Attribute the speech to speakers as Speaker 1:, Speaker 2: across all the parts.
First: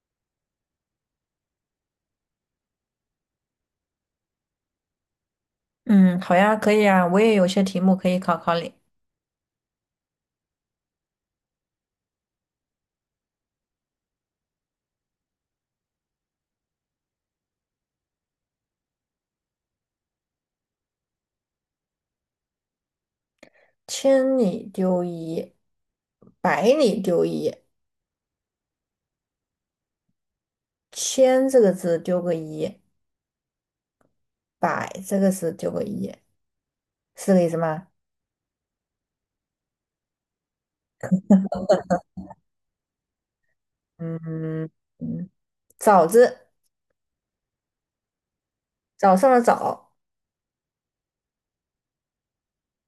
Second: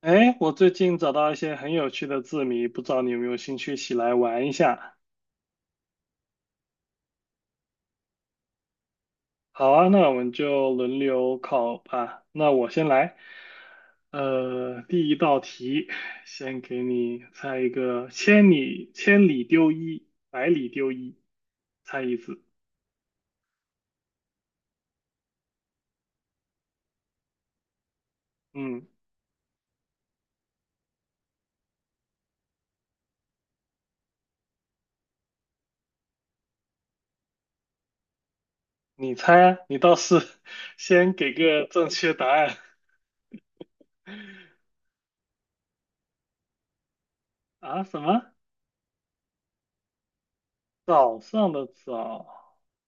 Speaker 1: 哎，我最近找到一些很有趣的字谜，不知道你有没有兴趣一起来玩一下？
Speaker 2: 嗯，好呀，可以啊，我也有些题目可以考考你。
Speaker 1: 好啊，那我们就轮流考吧。那我先来，第一道题，先给你猜一个：千里丢一，百里丢一，猜一字。
Speaker 2: 千里丢一，百里丢一，
Speaker 1: 嗯，
Speaker 2: 千这个字丢个一，百这个字丢个一，是这个意思吗？
Speaker 1: 你猜啊，你倒是 先给个正确答案
Speaker 2: 嗯嗯，早字，
Speaker 1: 啊？什么？
Speaker 2: 早上的早，
Speaker 1: 早上的早？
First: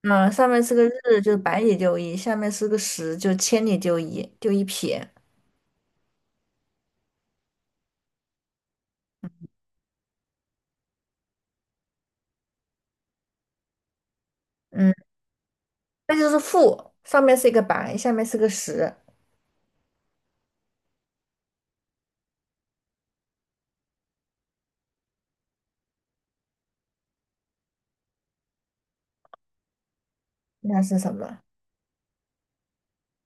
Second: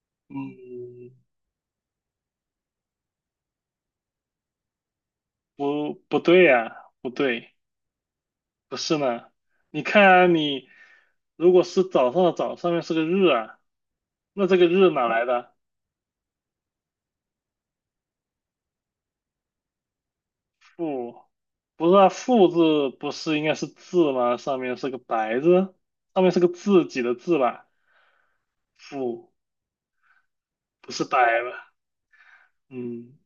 Speaker 2: 嗯，上面是个
Speaker 1: 嗯，
Speaker 2: 日，就是百里丢一，下面是个十，就千里丢一，丢一撇。
Speaker 1: 不，不对呀、不对。不是呢？你看啊你如果是早上的早，上面是个日啊，那这个日
Speaker 2: 嗯，
Speaker 1: 哪来的？
Speaker 2: 那就是负，上面是一个白，下面是个十，
Speaker 1: 富，不是啊，富字不是应该是字吗？上面是个白字，上面是个自己的字吧？富
Speaker 2: 那
Speaker 1: 不
Speaker 2: 是
Speaker 1: 是
Speaker 2: 什么？
Speaker 1: 白吧？嗯，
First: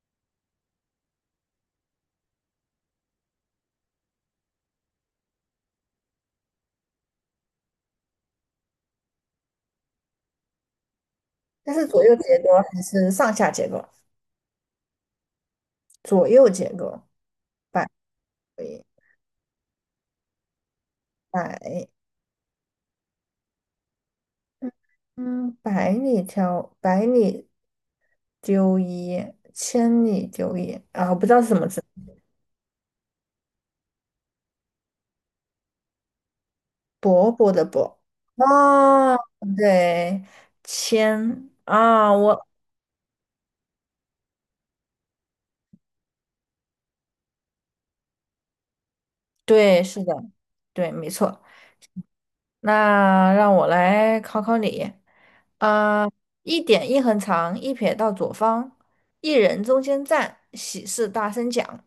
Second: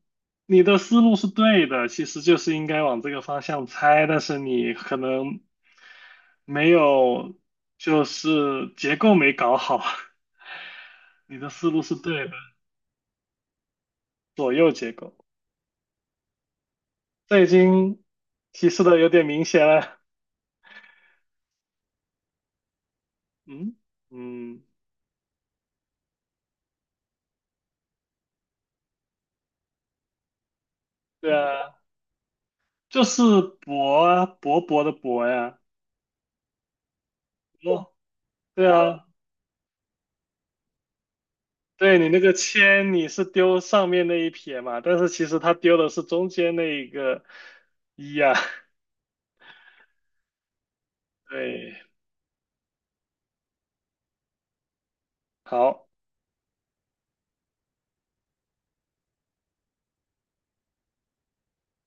Speaker 1: 你的思路是对的，其实就是应该往这个方向猜，但是你可能没有，就是结构没搞好，你的思
Speaker 2: 那
Speaker 1: 路
Speaker 2: 是
Speaker 1: 是
Speaker 2: 左右
Speaker 1: 对的，
Speaker 2: 结构还是上下结构？
Speaker 1: 左右结构。
Speaker 2: 左右结构。
Speaker 1: 这已
Speaker 2: 百
Speaker 1: 经提示
Speaker 2: 里
Speaker 1: 的有点明显了。
Speaker 2: 百，
Speaker 1: 嗯嗯，
Speaker 2: 嗯，百里纠一，千里纠一啊，我不知
Speaker 1: 对
Speaker 2: 道是什么
Speaker 1: 啊，
Speaker 2: 字，
Speaker 1: 就是薄啊，薄薄的薄呀。
Speaker 2: 伯伯的
Speaker 1: 哦，
Speaker 2: 伯。
Speaker 1: 对啊，
Speaker 2: 啊，对，千
Speaker 1: 对你
Speaker 2: 啊，
Speaker 1: 那个
Speaker 2: 我
Speaker 1: 铅，你是丢上面那一撇嘛，但是其实他丢的是中间那一个一呀，
Speaker 2: 对，是的，对，没错。
Speaker 1: 对，
Speaker 2: 那让我来考考你，
Speaker 1: 好，
Speaker 2: 啊、一点一横长，一撇到左方，一人中间站，喜事大声讲。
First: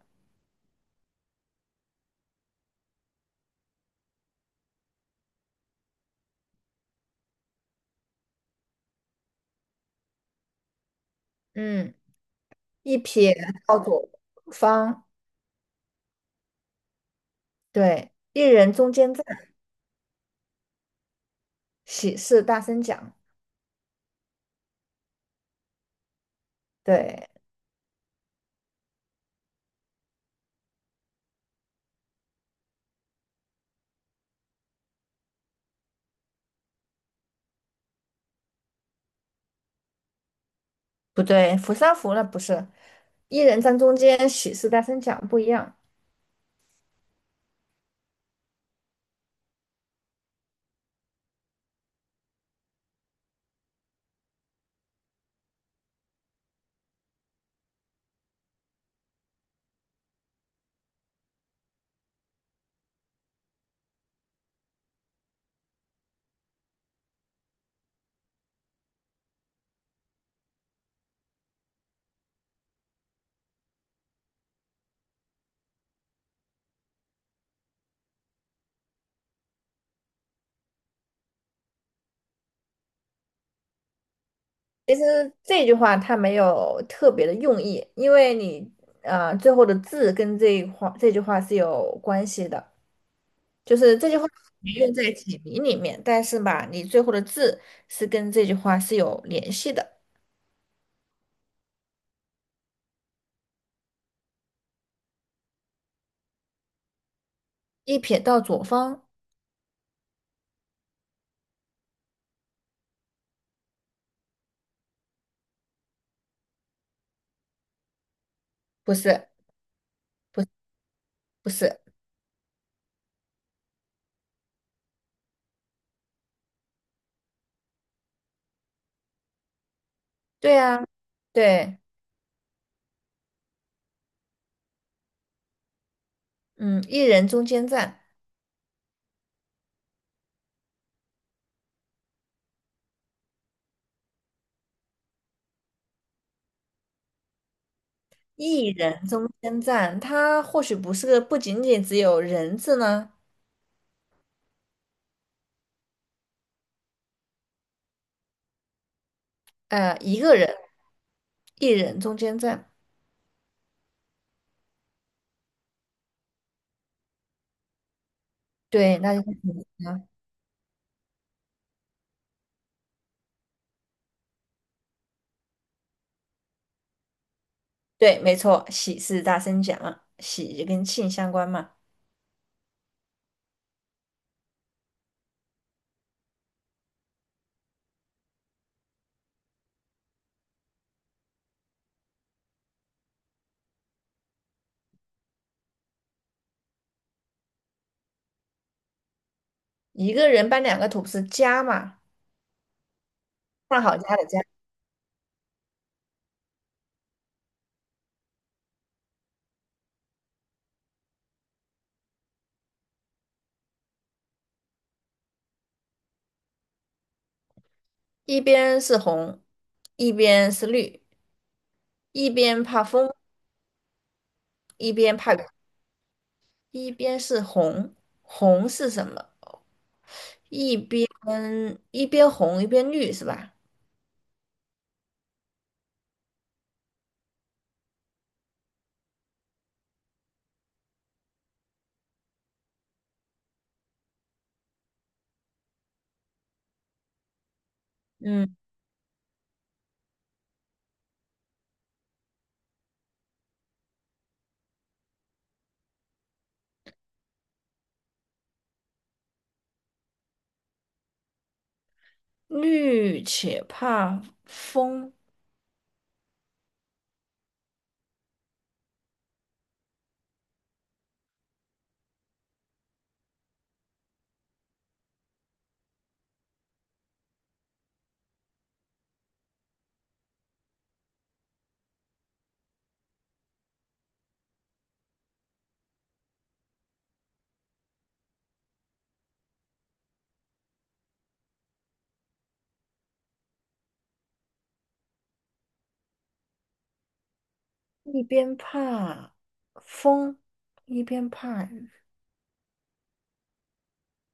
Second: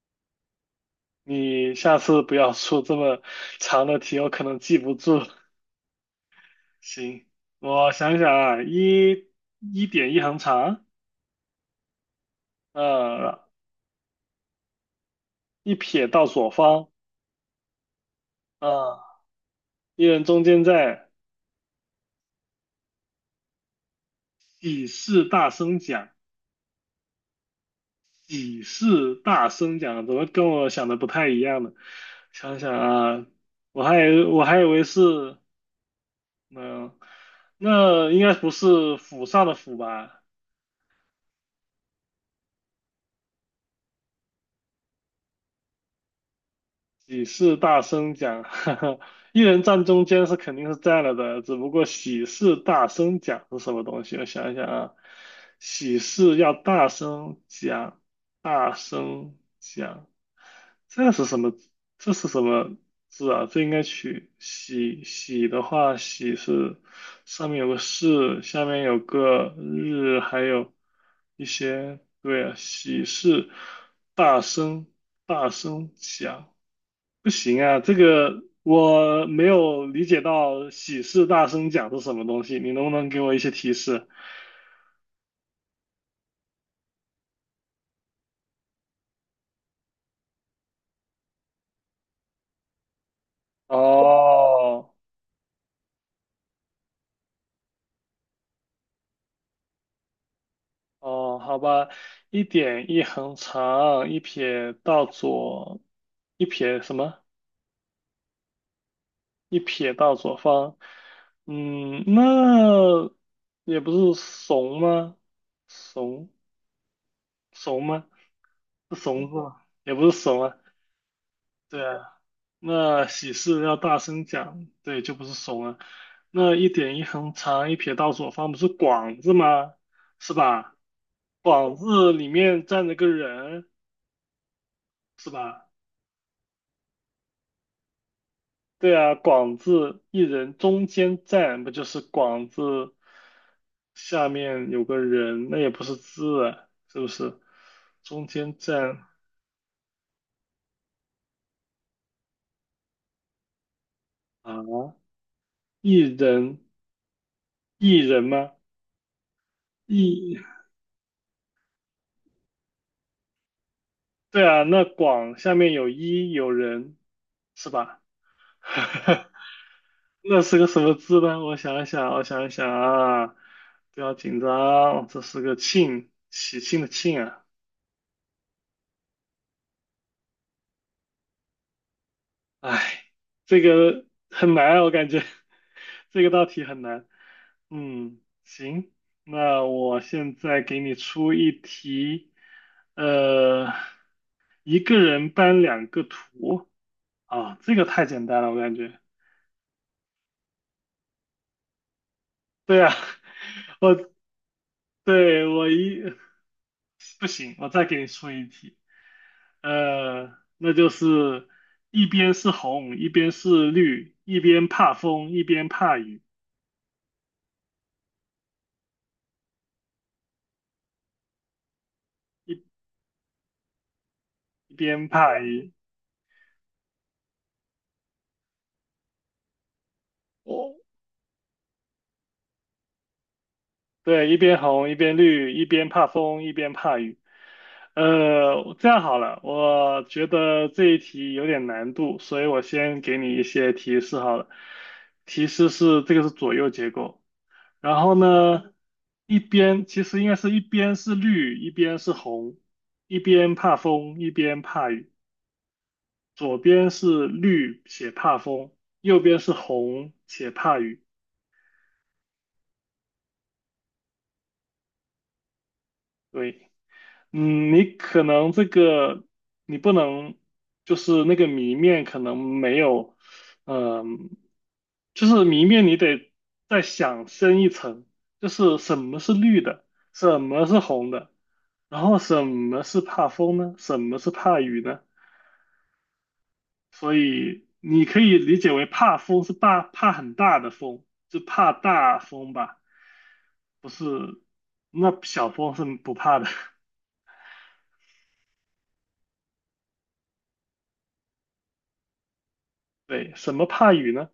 Speaker 1: 你下次不要出这么长的题，我可能记不住。行，我想想啊，一点一横长，
Speaker 2: 嗯，一撇
Speaker 1: 呃，
Speaker 2: 到左方，
Speaker 1: 一撇到左方。
Speaker 2: 对，一人中
Speaker 1: 嗯，
Speaker 2: 间站，
Speaker 1: 一人中间在
Speaker 2: 喜事大声讲。
Speaker 1: 喜事大声讲，
Speaker 2: 对，
Speaker 1: 喜事大声讲，怎么跟我想的不太一样呢？想想啊，我还以为是，嗯、那应该不是府上的府吧？
Speaker 2: 不对？扶三扶了不是，一人站中间，喜事大声讲不一样。
Speaker 1: 喜事大声讲，哈哈，一人站中间是肯定是占了的，只不过喜事大声讲是什么东西？我想一想啊，喜事要大声讲，大声讲，这是什么？这是什么字啊？这应该取喜喜的话，喜是上面有个士，下面有个日，还有一些，对啊，喜事大声大声讲。不行啊，这个我没有理解到喜事大声讲是什么东西，你能不能给我一些提示？
Speaker 2: 其实这句话它没有特别的用意，因为你最后的字跟这句话是有关系的，就是这句话你
Speaker 1: 哦
Speaker 2: 用在解谜里面，但是吧，你最后的字是跟这句话是有联系的。
Speaker 1: 哦，好吧，一点一横长，一撇到左，一撇什么？
Speaker 2: 一撇到左方，
Speaker 1: 一撇到左方。嗯，那也不是怂吗？怂怂吗？
Speaker 2: 不
Speaker 1: 是
Speaker 2: 是，
Speaker 1: 怂字吗？也不是
Speaker 2: 不
Speaker 1: 怂
Speaker 2: 是
Speaker 1: 啊。
Speaker 2: 不是，
Speaker 1: 对啊，那喜事要大声讲，对，就不是怂了。那一点一横长一撇到左方不是广字吗？是
Speaker 2: 对
Speaker 1: 吧？
Speaker 2: 啊，
Speaker 1: 广
Speaker 2: 对，
Speaker 1: 字里面站着个人，是吧？
Speaker 2: 嗯，一人中间站。
Speaker 1: 对啊，广字一人中间站，不就是广字下面有个人，那也不是字啊，是不是？中间
Speaker 2: 一人
Speaker 1: 站
Speaker 2: 中间站，它或许不仅仅只有人字呢，
Speaker 1: 啊，一人一人吗？
Speaker 2: 呃，一个
Speaker 1: 一。
Speaker 2: 人，一人中间站，
Speaker 1: 对啊，那广下面有人，是吧？
Speaker 2: 对，那就 是你啊，
Speaker 1: 那是个什么字呢？我想一想啊，不要紧张，这是个庆，喜庆的庆啊。
Speaker 2: 对，没错，喜是大声讲嘛喜就跟庆相关嘛，
Speaker 1: 哎，这个很难啊，我感觉 这个道题很难。嗯，行，那我现在给你出一题，呃，一个人搬两个图啊，这个太简单了，我感觉。
Speaker 2: 一个人搬两个土是家嘛，
Speaker 1: 对啊，
Speaker 2: 上
Speaker 1: 我
Speaker 2: 好家的家，
Speaker 1: 对我一 不行，我再给你出一题，那就是一边是红，一边是绿，一边怕风，一边怕雨，
Speaker 2: 一边是红，一边是绿，一
Speaker 1: 一
Speaker 2: 边怕风，
Speaker 1: 一
Speaker 2: 一
Speaker 1: 边
Speaker 2: 边怕
Speaker 1: 怕
Speaker 2: 雨，
Speaker 1: 雨。
Speaker 2: 一边是红，红是什么？
Speaker 1: 哦，
Speaker 2: 一边一边红一边绿是吧？
Speaker 1: 对，一边红，一边绿，一边怕风，一边怕雨。这样好了，我觉得这一题有点难度，所以我先给你一些提示好了。提示是这个是左右结构。然后
Speaker 2: 嗯。
Speaker 1: 呢，一边其实应该是一边是绿，一边是红，一边怕风，一边怕雨。左边是绿且怕风，右边是红且怕雨。
Speaker 2: 绿且怕风，
Speaker 1: 对。嗯，你可能这个你不能，就是那个谜面可能没有，嗯，就是谜面你得再想深一层，就是什么是绿的，什么是红的，然后什么是怕风呢？什么是怕雨呢？所以你可以理解为怕风是怕很大的风，就怕大风吧，不是，那小风是不怕的。
Speaker 2: 一边怕风，一边怕雨。
Speaker 1: 对，什么怕雨呢？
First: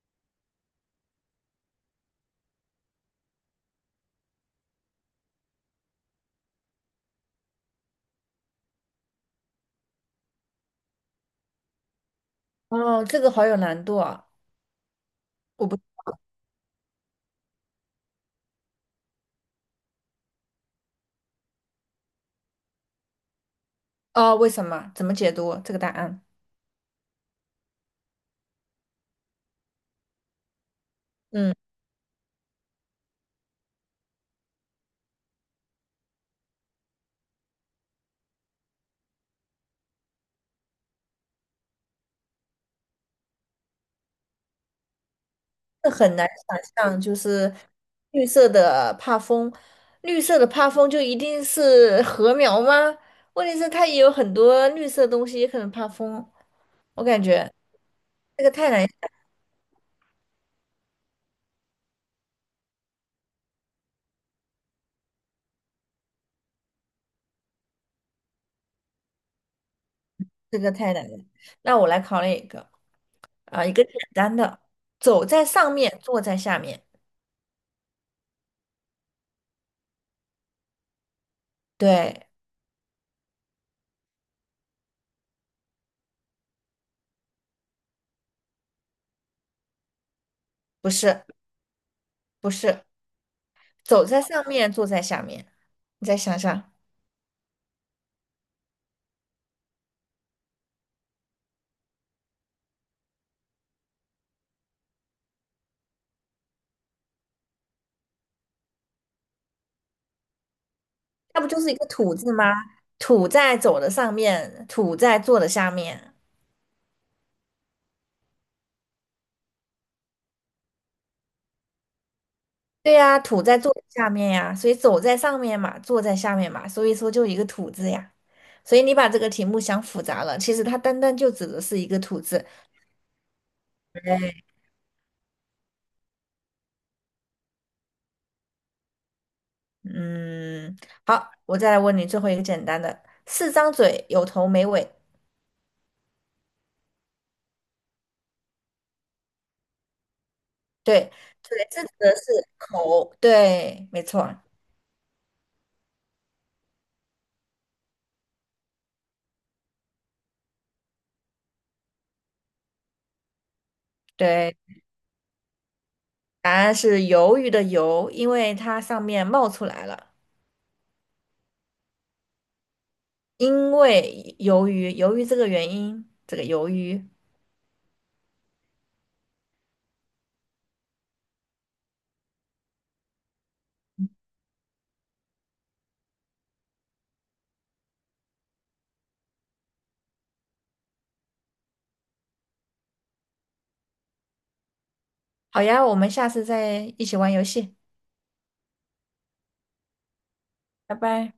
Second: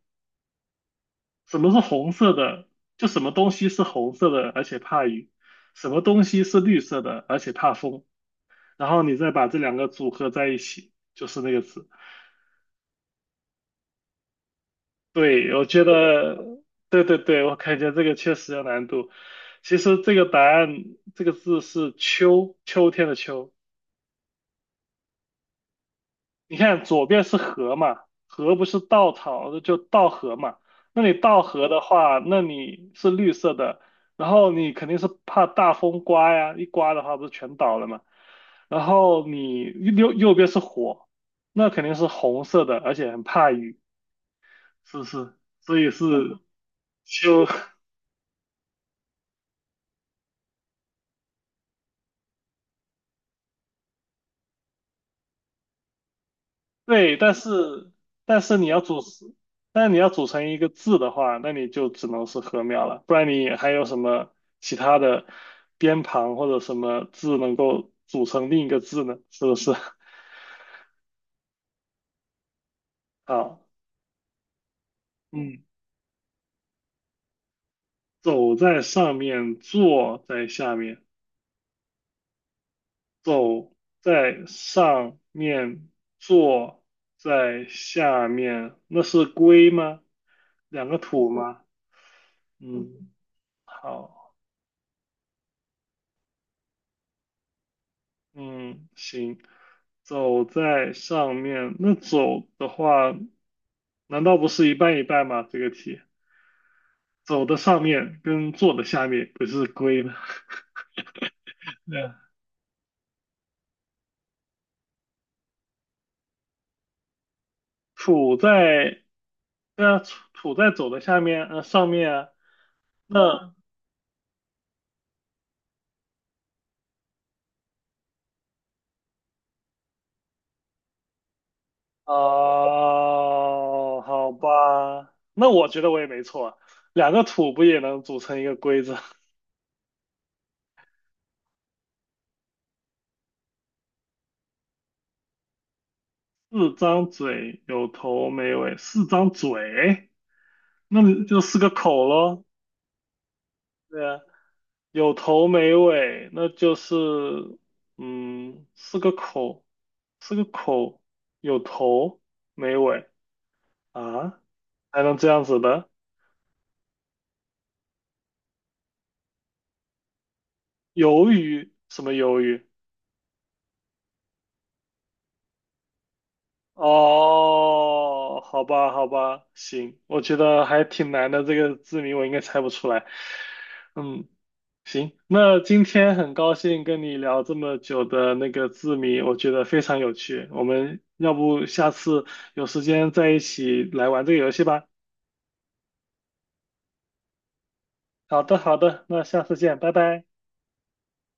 Speaker 1: 什么是红色的？就什么东西是红色的，而且怕雨；什么东西是绿色的，而且怕风。然后你再把这两个组合在一起，就是那个字。
Speaker 2: 哦，这个好有难度啊！
Speaker 1: 对，我
Speaker 2: 我不，
Speaker 1: 觉得，对，我感觉这个确实有难度。其实这个答案，这个字是秋，秋天的秋。
Speaker 2: 哦，为什么？怎么解读这个答案？
Speaker 1: 你看左边是河嘛，河不是稻草，就稻禾嘛。那你稻
Speaker 2: 嗯，
Speaker 1: 禾的话，那你是绿色的，然后你肯定是怕大风刮呀，一刮的话不是全倒了嘛。然后你右边是火，那肯定是红色的，而且很怕雨，是不是？所
Speaker 2: 这
Speaker 1: 以
Speaker 2: 很难
Speaker 1: 是
Speaker 2: 想象，就
Speaker 1: 就
Speaker 2: 是 绿色的怕风，绿色的怕风就一定是禾苗吗？问题是它也有很多绿色的东西，也可能怕风。我
Speaker 1: 对，
Speaker 2: 感
Speaker 1: 但
Speaker 2: 觉
Speaker 1: 是但
Speaker 2: 这个
Speaker 1: 是你
Speaker 2: 太
Speaker 1: 要
Speaker 2: 难，
Speaker 1: 组，但你要组成一个字的话，那你就只能是禾苗了，不然你还有什么其他的边旁或者什么字能够组成另一个字呢？是不是？
Speaker 2: 这个太难了。那我来考你一个。
Speaker 1: 好，
Speaker 2: 一个简单的，走在
Speaker 1: 嗯，
Speaker 2: 上面，坐在下面。
Speaker 1: 走在上面，坐在下面，
Speaker 2: 对，
Speaker 1: 走在上面，坐在下面，那是龟吗？两
Speaker 2: 不
Speaker 1: 个
Speaker 2: 是，
Speaker 1: 土吗？
Speaker 2: 不是，
Speaker 1: 嗯，
Speaker 2: 走在
Speaker 1: 好。
Speaker 2: 上面，坐在下面。你再想想，
Speaker 1: 嗯，行，走在上面。那走的话，难道不是一半一半吗？这个题，走的上面跟坐的下面不是归吗？
Speaker 2: 那不就是一 个
Speaker 1: 对
Speaker 2: 土
Speaker 1: 啊，
Speaker 2: 字吗？土在走的上面，土在坐的下面。
Speaker 1: 土在，对啊，土在走的下面，上面啊。
Speaker 2: 土
Speaker 1: 那
Speaker 2: 在坐的下面呀，所以走在上面嘛，坐在下面嘛，所以说就一个土字呀。所以你把这个题目想复杂了，其实它单单就指的是一个土字。
Speaker 1: 啊，好吧，那我觉得我也没错啊，两个土不也能组成一个龟子？
Speaker 2: 嗯，好，我再来问你最后一个简单的：四张嘴，有头没尾，
Speaker 1: 四张嘴，有头没尾，四张嘴，
Speaker 2: 对
Speaker 1: 那就四
Speaker 2: 对，
Speaker 1: 个
Speaker 2: 这
Speaker 1: 口
Speaker 2: 个是
Speaker 1: 喽。
Speaker 2: 口，对，没
Speaker 1: 对啊。
Speaker 2: 错，
Speaker 1: 有头没尾，那就是，嗯，四个口，四个口，有头没尾啊，
Speaker 2: 对，
Speaker 1: 还能这样子的？
Speaker 2: 答案是鱿鱼的鱿，因为它上面冒出来了，
Speaker 1: 鱿鱼？什么鱿鱼？
Speaker 2: 因为鱿鱼，鱿鱼这个原因，这个鱿鱼。
Speaker 1: 哦，好吧，好吧，行，我觉得还挺难的，这个字谜我应该猜不出来。嗯，行，那今天很高兴跟你聊这么久的那个字谜，我觉得非常有趣。我们要不下次有时间再一起来玩这个游戏吧？
Speaker 2: 好呀，我们下次再一起玩游戏，
Speaker 1: 好的，好的，那下次见，拜拜。
Speaker 2: 拜拜。